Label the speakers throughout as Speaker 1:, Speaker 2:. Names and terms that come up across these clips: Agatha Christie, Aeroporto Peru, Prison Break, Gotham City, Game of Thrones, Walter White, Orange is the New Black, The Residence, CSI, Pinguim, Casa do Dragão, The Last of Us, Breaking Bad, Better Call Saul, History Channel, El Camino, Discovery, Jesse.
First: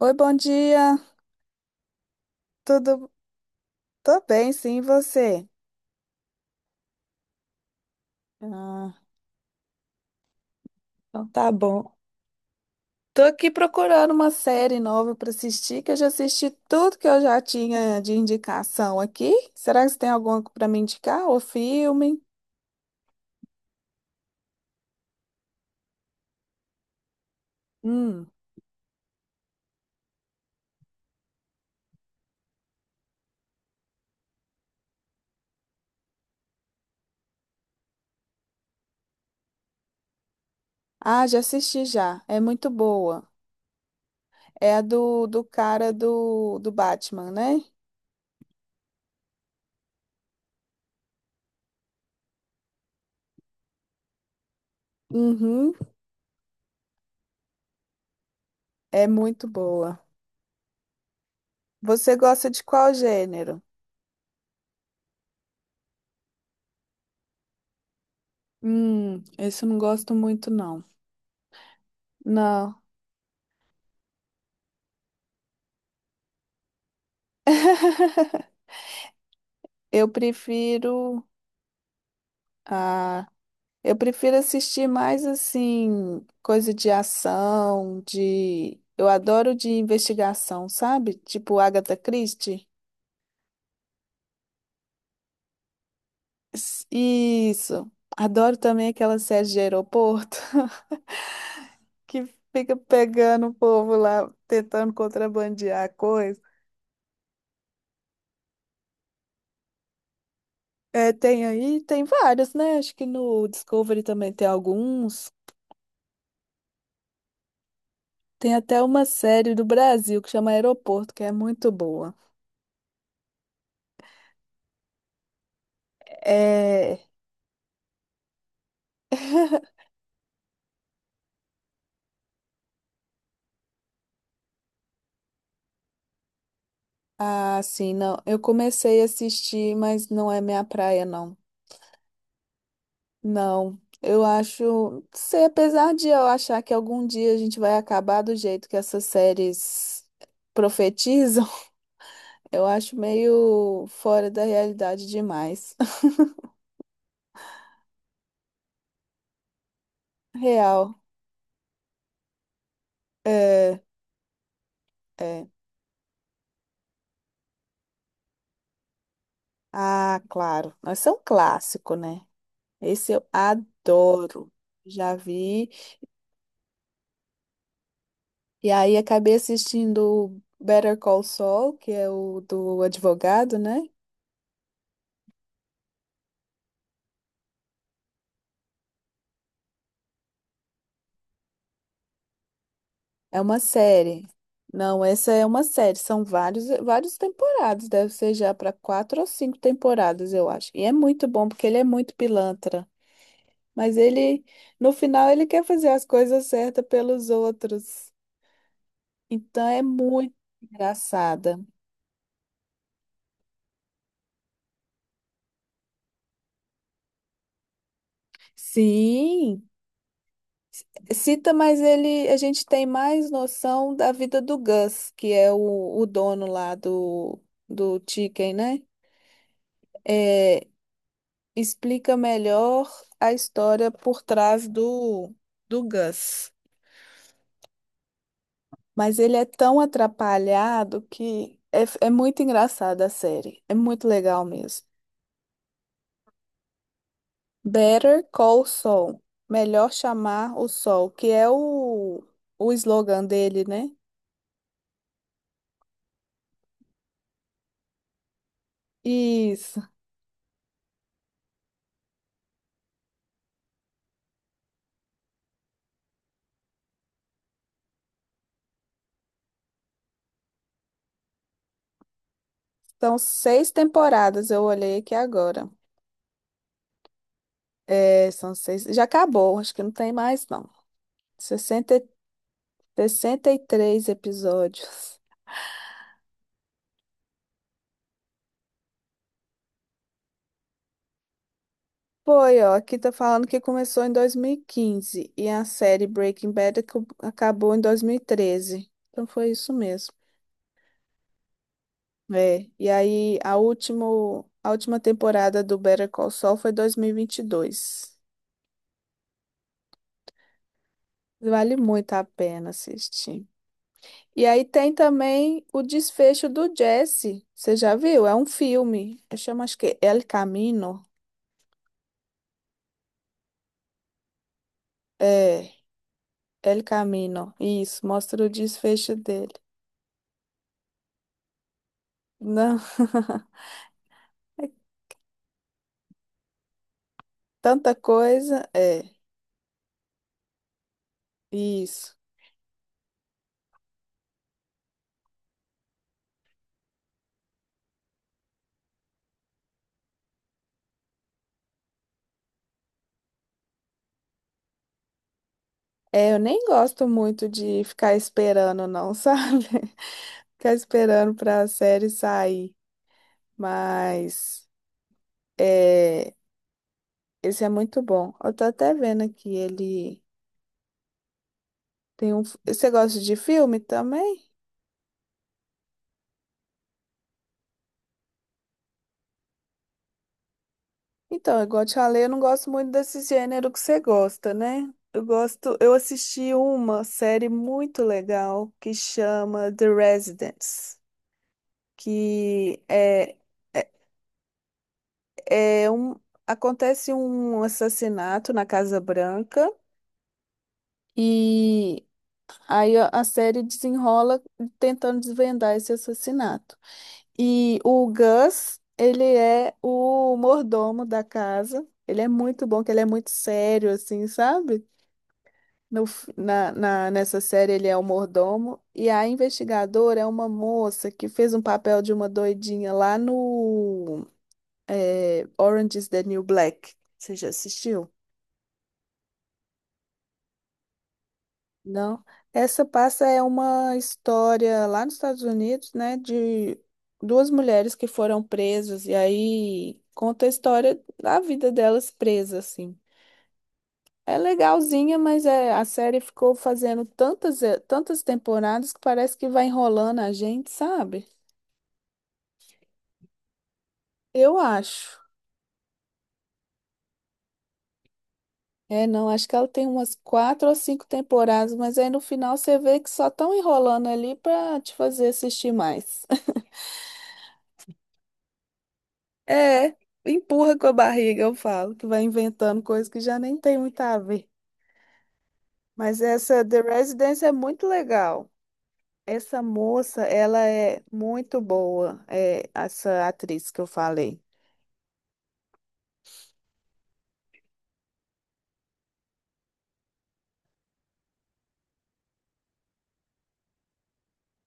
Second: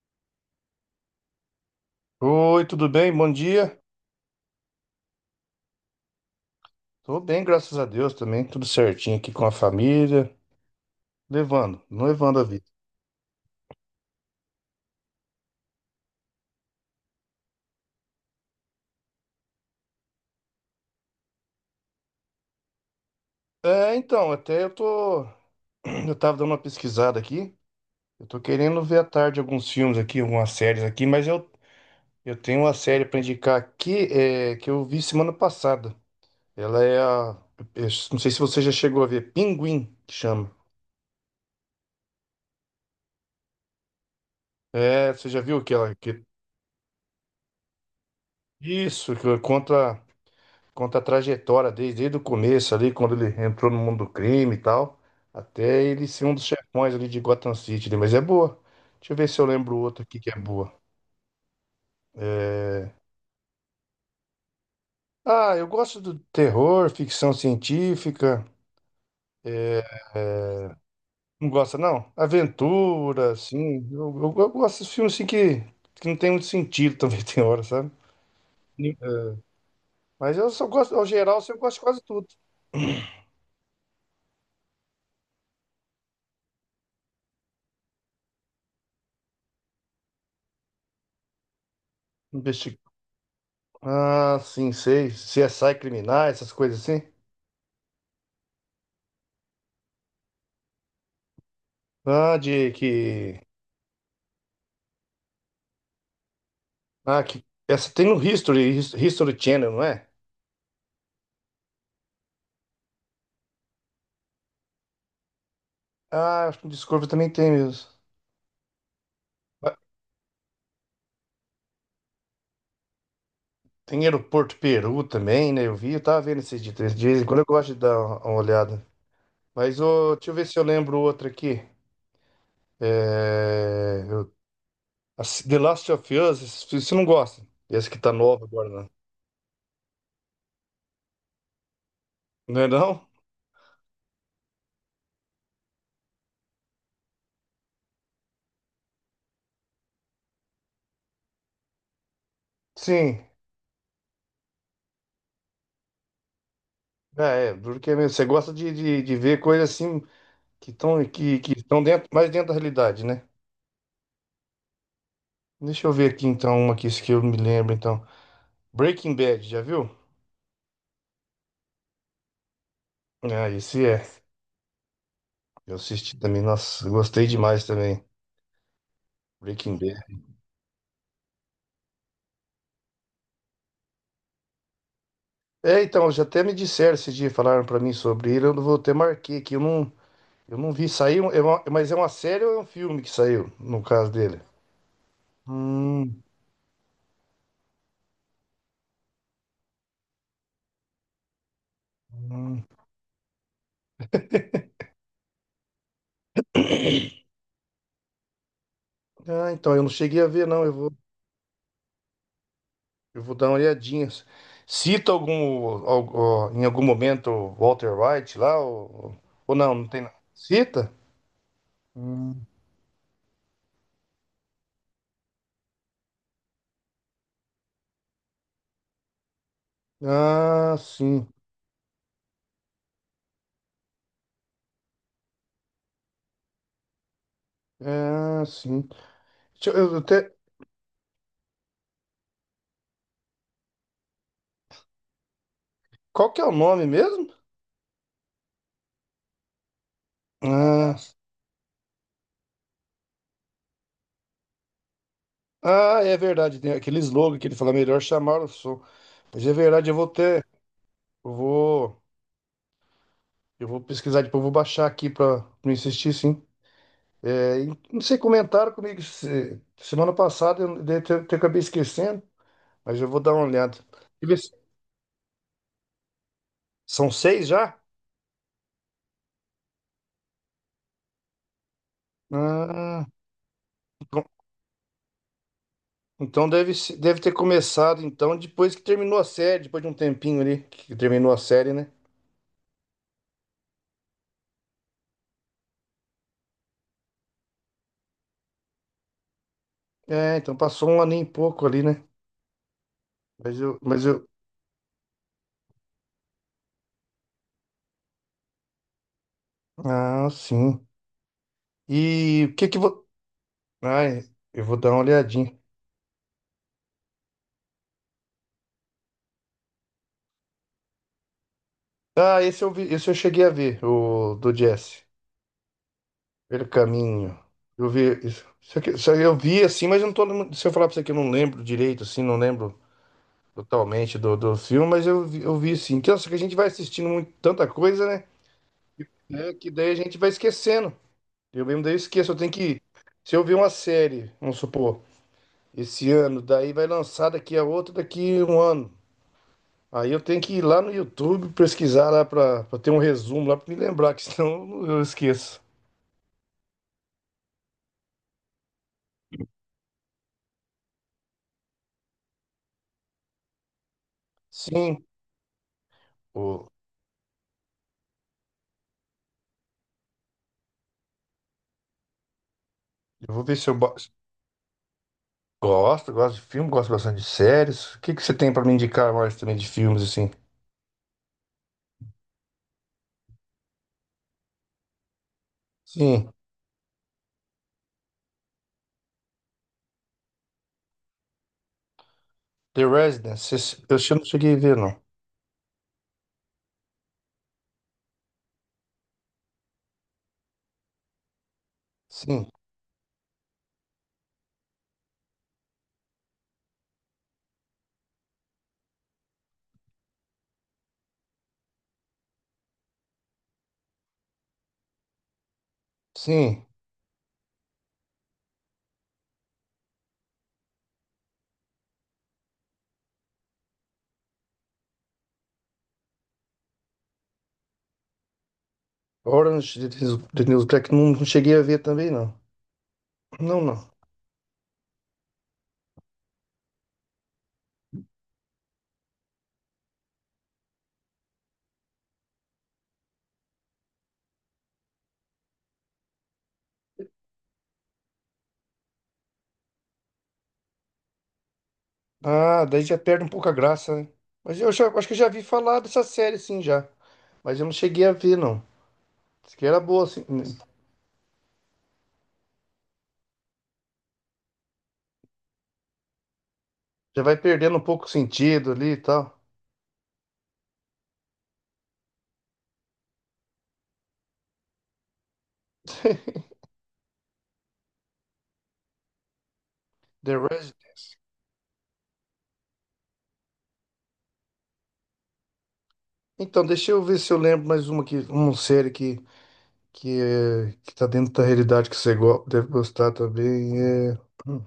Speaker 1: Oi, bom dia.
Speaker 2: Oi, tudo
Speaker 1: Tudo?
Speaker 2: bem? Bom dia.
Speaker 1: Tô bem, sim, e você?
Speaker 2: Tô bem, graças a Deus também. Tudo
Speaker 1: Ah,
Speaker 2: certinho aqui com a família.
Speaker 1: então tá
Speaker 2: Levando,
Speaker 1: bom.
Speaker 2: não levando a vida.
Speaker 1: Tô aqui procurando uma série nova pra assistir, que eu já assisti tudo que eu já tinha de indicação aqui. Será que você tem alguma pra me indicar? Ou filme?
Speaker 2: É, então, até eu tô. Eu tava dando uma pesquisada aqui. Eu
Speaker 1: Hum.
Speaker 2: tô querendo ver à tarde alguns filmes aqui, algumas séries aqui, eu tenho uma série pra indicar aqui é, que eu vi semana passada. Ela é a. Eu não sei se você já chegou a ver. Pinguim, que chama.
Speaker 1: Ah, já assisti já. É muito boa. É a
Speaker 2: É,
Speaker 1: do,
Speaker 2: você já
Speaker 1: do
Speaker 2: viu
Speaker 1: cara
Speaker 2: aquela? Que,
Speaker 1: do Batman, né?
Speaker 2: isso, que conta. Conta a trajetória desde o começo ali, quando ele entrou no mundo do crime e tal,
Speaker 1: Uhum.
Speaker 2: até ele ser um dos chefões ali de Gotham City, né? Mas é boa.
Speaker 1: É
Speaker 2: Deixa eu ver se eu
Speaker 1: muito
Speaker 2: lembro
Speaker 1: boa.
Speaker 2: outra aqui que é boa.
Speaker 1: Você gosta de qual gênero?
Speaker 2: Ah, eu gosto do terror, ficção científica.
Speaker 1: Esse eu não
Speaker 2: é,
Speaker 1: gosto muito, não.
Speaker 2: Não gosta, não?
Speaker 1: Não.
Speaker 2: Aventura, assim. Eu gosto desses filmes assim que não tem muito sentido também, tem hora, sabe? Sim. É,
Speaker 1: Eu
Speaker 2: mas eu só gosto, ao
Speaker 1: prefiro
Speaker 2: geral, assim, eu gosto de quase tudo.
Speaker 1: a eu prefiro assistir mais assim, coisa de ação, de eu adoro de investigação, sabe? Tipo Agatha Christie.
Speaker 2: Investi... Ah, sim, sei. CSI criminais, essas coisas assim.
Speaker 1: Isso. Adoro também aquela série de aeroporto que
Speaker 2: Ah, de
Speaker 1: fica
Speaker 2: que.
Speaker 1: pegando o povo lá tentando contrabandear coisa.
Speaker 2: Ah, que... Essa tem no History, History Channel, não é?
Speaker 1: É, tem aí, tem vários, né? Acho que no Discovery também tem alguns.
Speaker 2: Ah, acho que o Discovery também tem mesmo.
Speaker 1: Tem até uma série do
Speaker 2: Ah,
Speaker 1: Brasil que chama Aeroporto, que é muito boa.
Speaker 2: tem Aeroporto Peru também, né? Eu vi, eu tava vendo esses dias.
Speaker 1: É,
Speaker 2: De vez em quando eu gosto de dar uma olhada. Mas ô, deixa eu ver se eu lembro outra aqui. É... eu- a The Last of Us, você não gosta.
Speaker 1: ah,
Speaker 2: Essa
Speaker 1: sim,
Speaker 2: que tá
Speaker 1: não. Eu
Speaker 2: nova agora, não.
Speaker 1: comecei a assistir, mas não é minha praia, não.
Speaker 2: Não é, não?
Speaker 1: Não. Eu acho, sei, apesar de eu achar que algum dia a gente vai acabar do jeito que essas séries profetizam, eu acho
Speaker 2: Sim.
Speaker 1: meio fora da realidade demais.
Speaker 2: Ah, é, duro que é mesmo. Você gosta de ver coisas assim
Speaker 1: Real.
Speaker 2: que estão dentro, mais dentro da realidade, né?
Speaker 1: É, é.
Speaker 2: Deixa eu ver aqui então uma aqui, isso que eu me lembro então. Breaking Bad, já viu?
Speaker 1: Ah, claro. Mas é um clássico, né? Esse eu
Speaker 2: Ah, esse é.
Speaker 1: adoro. Já vi.
Speaker 2: Eu assisti também, nossa, eu gostei demais também.
Speaker 1: E aí acabei
Speaker 2: Breaking Bad.
Speaker 1: assistindo o Better Call Saul, que é o do advogado, né?
Speaker 2: É, então, já até me disseram esse dia, falaram pra mim sobre ele, eu não vou até marquei aqui, eu não vi, sair. É uma- mas é uma série ou é um filme que
Speaker 1: É
Speaker 2: saiu,
Speaker 1: uma
Speaker 2: no caso
Speaker 1: série.
Speaker 2: dele?
Speaker 1: Não, essa é uma série.
Speaker 2: Hum,
Speaker 1: São vários temporadas. Deve ser já para quatro ou cinco temporadas, eu acho. E é muito bom porque ele é muito
Speaker 2: hum.
Speaker 1: pilantra. Mas ele, no final, ele quer fazer as coisas certas pelos outros.
Speaker 2: Ah,
Speaker 1: Então
Speaker 2: então,
Speaker 1: é
Speaker 2: eu não cheguei a
Speaker 1: muito
Speaker 2: ver, não,
Speaker 1: engraçada.
Speaker 2: eu vou dar uma olhadinha. Cita algum, ó, em algum momento, o Walter White lá, ou
Speaker 1: Sim.
Speaker 2: não, não tem nada. Cita?
Speaker 1: Cita, mas ele, a
Speaker 2: Hum.
Speaker 1: gente tem mais noção da vida do Gus, que é o dono lá do Chicken, né? É,
Speaker 2: Ah, sim.
Speaker 1: explica melhor a história por trás do Gus.
Speaker 2: Ah, sim.
Speaker 1: Mas ele é
Speaker 2: Deixa
Speaker 1: tão
Speaker 2: eu até-
Speaker 1: atrapalhado que é muito engraçada a série. É muito legal mesmo.
Speaker 2: Qual que é o nome mesmo?
Speaker 1: Better Call Saul. Melhor chamar o
Speaker 2: Ah,
Speaker 1: Sol, que é o slogan dele, né?
Speaker 2: ah, é verdade. Tem aquele slogan que ele fala, melhor chamar o som. Mas é
Speaker 1: Isso.
Speaker 2: verdade, eu vou ter. Eu vou, eu vou pesquisar depois, eu vou baixar aqui pra não insistir, sim. É, e não sei, comentaram comigo semana passada, eu, até acabei esquecendo, mas eu
Speaker 1: São
Speaker 2: vou dar uma
Speaker 1: seis
Speaker 2: olhada. Deixa ver
Speaker 1: temporadas, eu olhei aqui agora.
Speaker 2: são seis já?
Speaker 1: É, são seis. Já acabou, acho que não tem mais, não. 60 e-
Speaker 2: Ah,
Speaker 1: 63
Speaker 2: então
Speaker 1: episódios.
Speaker 2: então deve, deve ter começado, então, depois que terminou a série, depois de um tempinho ali, que terminou a série, né?
Speaker 1: Foi, ó, aqui tá falando que começou em 2015 e a série Breaking Bad acabou em 2013. Então foi isso mesmo.
Speaker 2: É, então passou um ano e pouco ali, né?
Speaker 1: É, e aí a
Speaker 2: Mas eu, mas eu,
Speaker 1: último, a última temporada do Better Call Saul foi 2022.
Speaker 2: ah, sim.
Speaker 1: Vale muito a
Speaker 2: E o que
Speaker 1: pena
Speaker 2: que vou?
Speaker 1: assistir.
Speaker 2: Ai,
Speaker 1: E aí
Speaker 2: eu vou dar
Speaker 1: tem
Speaker 2: uma olhadinha.
Speaker 1: também o desfecho do Jesse. Você já viu? É um filme. Eu chamo, acho que El Camino.
Speaker 2: Ah, esse eu vi, esse eu cheguei a ver, o do Jesse.
Speaker 1: É,
Speaker 2: Pelo
Speaker 1: El
Speaker 2: caminho.
Speaker 1: Camino.
Speaker 2: Eu
Speaker 1: Isso,
Speaker 2: vi
Speaker 1: mostra
Speaker 2: isso.
Speaker 1: o
Speaker 2: Isso aqui, isso
Speaker 1: desfecho
Speaker 2: aí eu
Speaker 1: dele.
Speaker 2: vi assim, mas eu não tô. Se eu falar pra você que eu não lembro direito, assim, não
Speaker 1: Não,
Speaker 2: lembro totalmente do
Speaker 1: é
Speaker 2: filme, mas eu vi sim. Então, só que a gente vai assistindo muito, tanta
Speaker 1: tanta
Speaker 2: coisa, né?
Speaker 1: coisa. É,
Speaker 2: É, que daí a gente vai esquecendo. Eu mesmo daí eu
Speaker 1: isso.
Speaker 2: esqueço. Eu tenho que. Se eu ver uma série, vamos supor. Esse ano. Daí vai lançar daqui a outro daqui a um ano. Aí eu tenho que ir lá no YouTube pesquisar lá pra ter um resumo lá pra me lembrar, que senão eu esqueço.
Speaker 1: É, eu nem gosto muito de ficar esperando, não, sabe? Ficar esperando para a série sair. Mas
Speaker 2: Sim,
Speaker 1: é,
Speaker 2: o-
Speaker 1: esse é muito bom. Eu tô até vendo aqui, ele tem um. Você gosta
Speaker 2: eu
Speaker 1: de
Speaker 2: vou ver se eu
Speaker 1: filme
Speaker 2: bo-
Speaker 1: também?
Speaker 2: gosto, gosto de filme, gosto bastante de séries. O que que você tem pra me indicar mais também de filmes assim?
Speaker 1: Então, igual eu te falei, eu não gosto muito desse gênero que você gosta, né? Eu gosto, eu
Speaker 2: Sim,
Speaker 1: assisti uma série muito legal que chama The Residence, que
Speaker 2: The
Speaker 1: é,
Speaker 2: Residence, não cheguei a ver não.
Speaker 1: é, é um, acontece um assassinato na Casa Branca e
Speaker 2: Sim,
Speaker 1: aí a série desenrola tentando desvendar esse assassinato. E o Gus, ele é o mordomo da casa. Ele é muito bom, que ele é muito sério, assim, sabe? No, f-
Speaker 2: sim,
Speaker 1: na, na- nessa série ele é o mordomo. E a investigadora é uma moça que fez um papel de uma doidinha lá no Orange is the New Black. Você já assistiu?
Speaker 2: Orange is the New Black, não, não cheguei a ver também
Speaker 1: Não.
Speaker 2: não.
Speaker 1: Essa passa é
Speaker 2: Não, não.
Speaker 1: uma história lá nos Estados Unidos, né, de duas mulheres que foram presas e aí conta a história da vida delas presas assim. É legalzinha, mas é, a série ficou fazendo tantas temporadas que parece que vai enrolando a gente, sabe?
Speaker 2: Ah, daí já perde um pouco a graça, né?
Speaker 1: Eu
Speaker 2: Mas eu já, acho que eu
Speaker 1: acho.
Speaker 2: já vi falar dessa série, sim, já. Mas eu não cheguei a ver, não.
Speaker 1: É, não, acho que
Speaker 2: Diz que
Speaker 1: ela
Speaker 2: era
Speaker 1: tem
Speaker 2: boa,
Speaker 1: umas
Speaker 2: assim. Né?
Speaker 1: quatro ou cinco temporadas, mas aí no final você vê que só estão enrolando ali para te fazer assistir mais.
Speaker 2: Já vai perdendo um pouco o sentido ali e tal.
Speaker 1: É, empurra com a barriga, eu falo, que vai inventando coisas que já nem tem muito a ver. Mas essa The Residence é muito legal. Essa moça,
Speaker 2: The
Speaker 1: ela
Speaker 2: Res...
Speaker 1: é muito boa, é, essa atriz que eu falei.
Speaker 2: Então, deixa eu ver se eu lembro mais uma que uma série que, é, que tá dentro da realidade que deve gostar também. É... Hum.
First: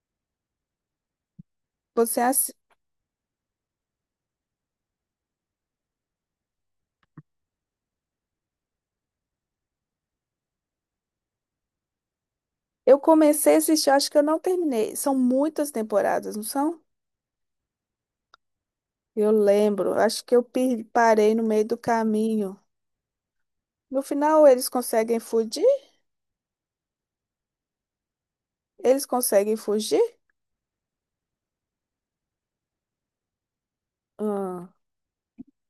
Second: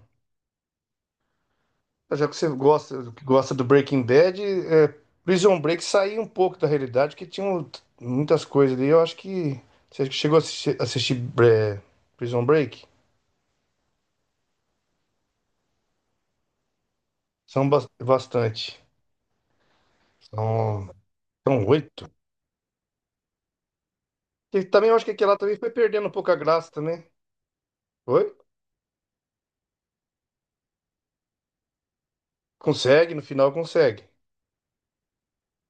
Speaker 1: Você,
Speaker 2: Já que você
Speaker 1: assi-
Speaker 2: gosta, que gosta do Breaking Bad, é, Prison Break saiu um pouco da realidade, que tinha um- muitas coisas ali. Eu acho que você chegou a assistir, é, Prison Break?
Speaker 1: eu comecei a assistir, acho que eu não terminei. São muitas temporadas, não são?
Speaker 2: Bastante.
Speaker 1: Eu lembro, acho que eu
Speaker 2: São,
Speaker 1: parei no
Speaker 2: são
Speaker 1: meio do
Speaker 2: oito.
Speaker 1: caminho. No final,
Speaker 2: E
Speaker 1: eles
Speaker 2: também eu acho que
Speaker 1: conseguem
Speaker 2: aquela também
Speaker 1: fugir?
Speaker 2: foi perdendo um pouco a graça também. Foi?
Speaker 1: Eles conseguem fugir?
Speaker 2: Consegue, no final consegue.
Speaker 1: Ah,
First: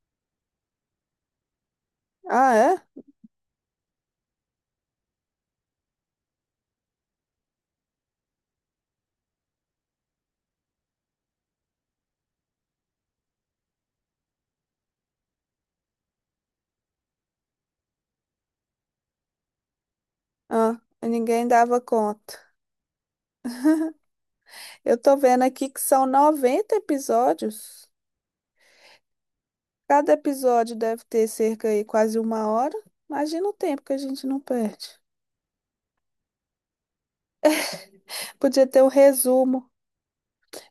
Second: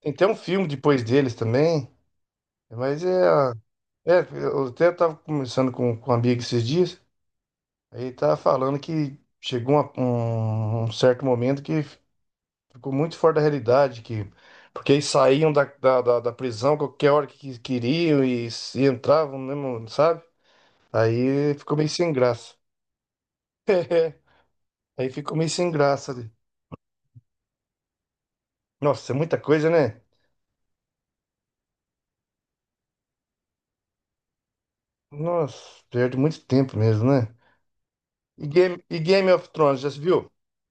Speaker 2: Tem até um filme depois deles também.
Speaker 1: ah é?
Speaker 2: Mas é. É, eu até tava conversando com um amigo esses dias. Aí tava falando que chegou um certo momento que ficou muito fora da realidade, que. Porque eles saíam da prisão qualquer hora que queriam e entravam mesmo, sabe?
Speaker 1: Ah, ninguém
Speaker 2: Aí ficou
Speaker 1: dava
Speaker 2: meio sem
Speaker 1: conta.
Speaker 2: graça.
Speaker 1: Eu
Speaker 2: Aí
Speaker 1: tô
Speaker 2: ficou
Speaker 1: vendo
Speaker 2: meio
Speaker 1: aqui
Speaker 2: sem
Speaker 1: que são
Speaker 2: graça ali.
Speaker 1: 90 episódios.
Speaker 2: Nossa, é muita coisa, né?
Speaker 1: Cada episódio deve ter cerca aí quase uma hora. Imagina o tempo que a gente não perde.
Speaker 2: Nossa, perde muito tempo mesmo, né?
Speaker 1: Podia ter um
Speaker 2: E Game of
Speaker 1: resumo.
Speaker 2: Thrones, já se viu?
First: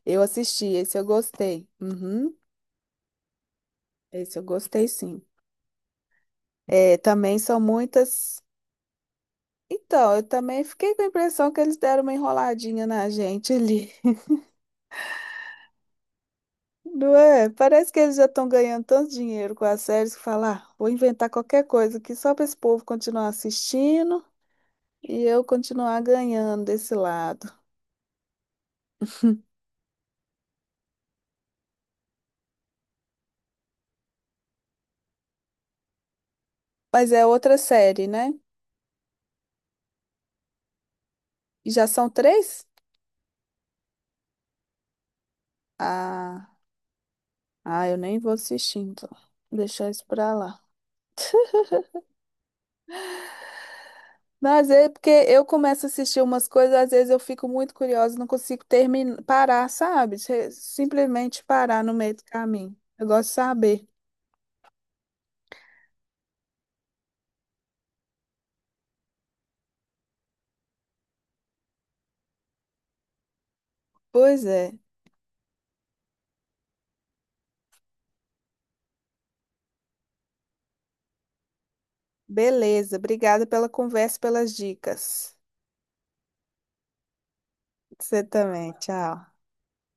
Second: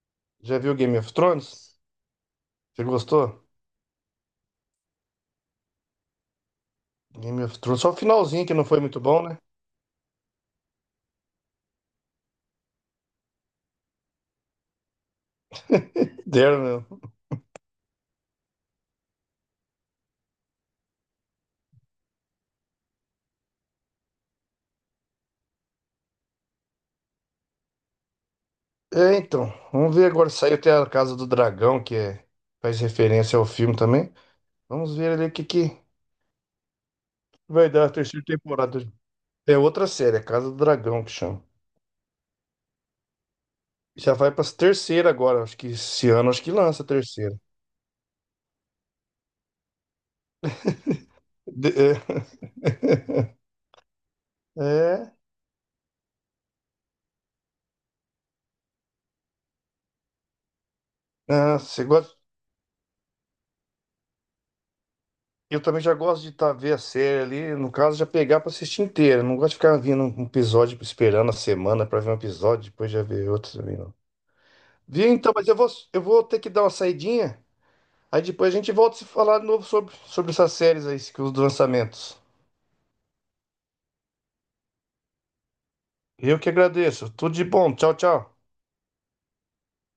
Speaker 1: Eu
Speaker 2: Já
Speaker 1: assisti,
Speaker 2: viu
Speaker 1: esse
Speaker 2: Game
Speaker 1: eu
Speaker 2: of
Speaker 1: gostei.
Speaker 2: Thrones?
Speaker 1: Uhum,
Speaker 2: Você gostou?
Speaker 1: esse eu gostei sim. É, também
Speaker 2: Game of
Speaker 1: são
Speaker 2: Thrones, só o
Speaker 1: muitas.
Speaker 2: finalzinho que não foi muito bom, né?
Speaker 1: Então, eu também fiquei com a impressão que eles deram uma enroladinha na gente ali.
Speaker 2: Deram, meu.
Speaker 1: Não é? Parece que eles já estão ganhando tanto dinheiro com as séries que falar, "Ah, vou inventar qualquer coisa aqui só para esse povo continuar assistindo. E eu continuar ganhando desse lado.
Speaker 2: É, então, vamos ver agora. Saiu até a Casa do Dragão, que é, faz referência ao filme também. Vamos ver ali o que, que
Speaker 1: Mas é outra
Speaker 2: vai dar a
Speaker 1: série,
Speaker 2: terceira
Speaker 1: né?
Speaker 2: temporada. É outra série, a Casa do Dragão que chama.
Speaker 1: E já são três?
Speaker 2: Já vai pra terceira agora, acho que esse ano acho
Speaker 1: Ah,
Speaker 2: que lança a terceira.
Speaker 1: ah, eu nem vou assistir, então. Deixar isso pra lá.
Speaker 2: De- é.
Speaker 1: Mas é porque
Speaker 2: É,
Speaker 1: eu começo a assistir umas coisas, às vezes eu fico muito curiosa, não consigo terminar, parar, sabe? Simplesmente
Speaker 2: ah,
Speaker 1: parar
Speaker 2: você
Speaker 1: no meio
Speaker 2: gosta...
Speaker 1: do caminho. Eu gosto de saber.
Speaker 2: Eu também já gosto de tá, ver a série ali, no caso, já pegar pra assistir inteira. Não gosto de ficar vindo um episódio, esperando a semana pra ver um episódio, depois já ver outro também, não.
Speaker 1: Pois é.
Speaker 2: Viu, então, mas eu vou ter que dar uma saidinha, aí depois a gente volta a se falar de novo sobre essas séries aí, que os lançamentos.
Speaker 1: Beleza. Obrigada pela conversa, pelas dicas.
Speaker 2: Eu que agradeço. Tudo de bom. Tchau,
Speaker 1: Você
Speaker 2: tchau.
Speaker 1: também. Tchau.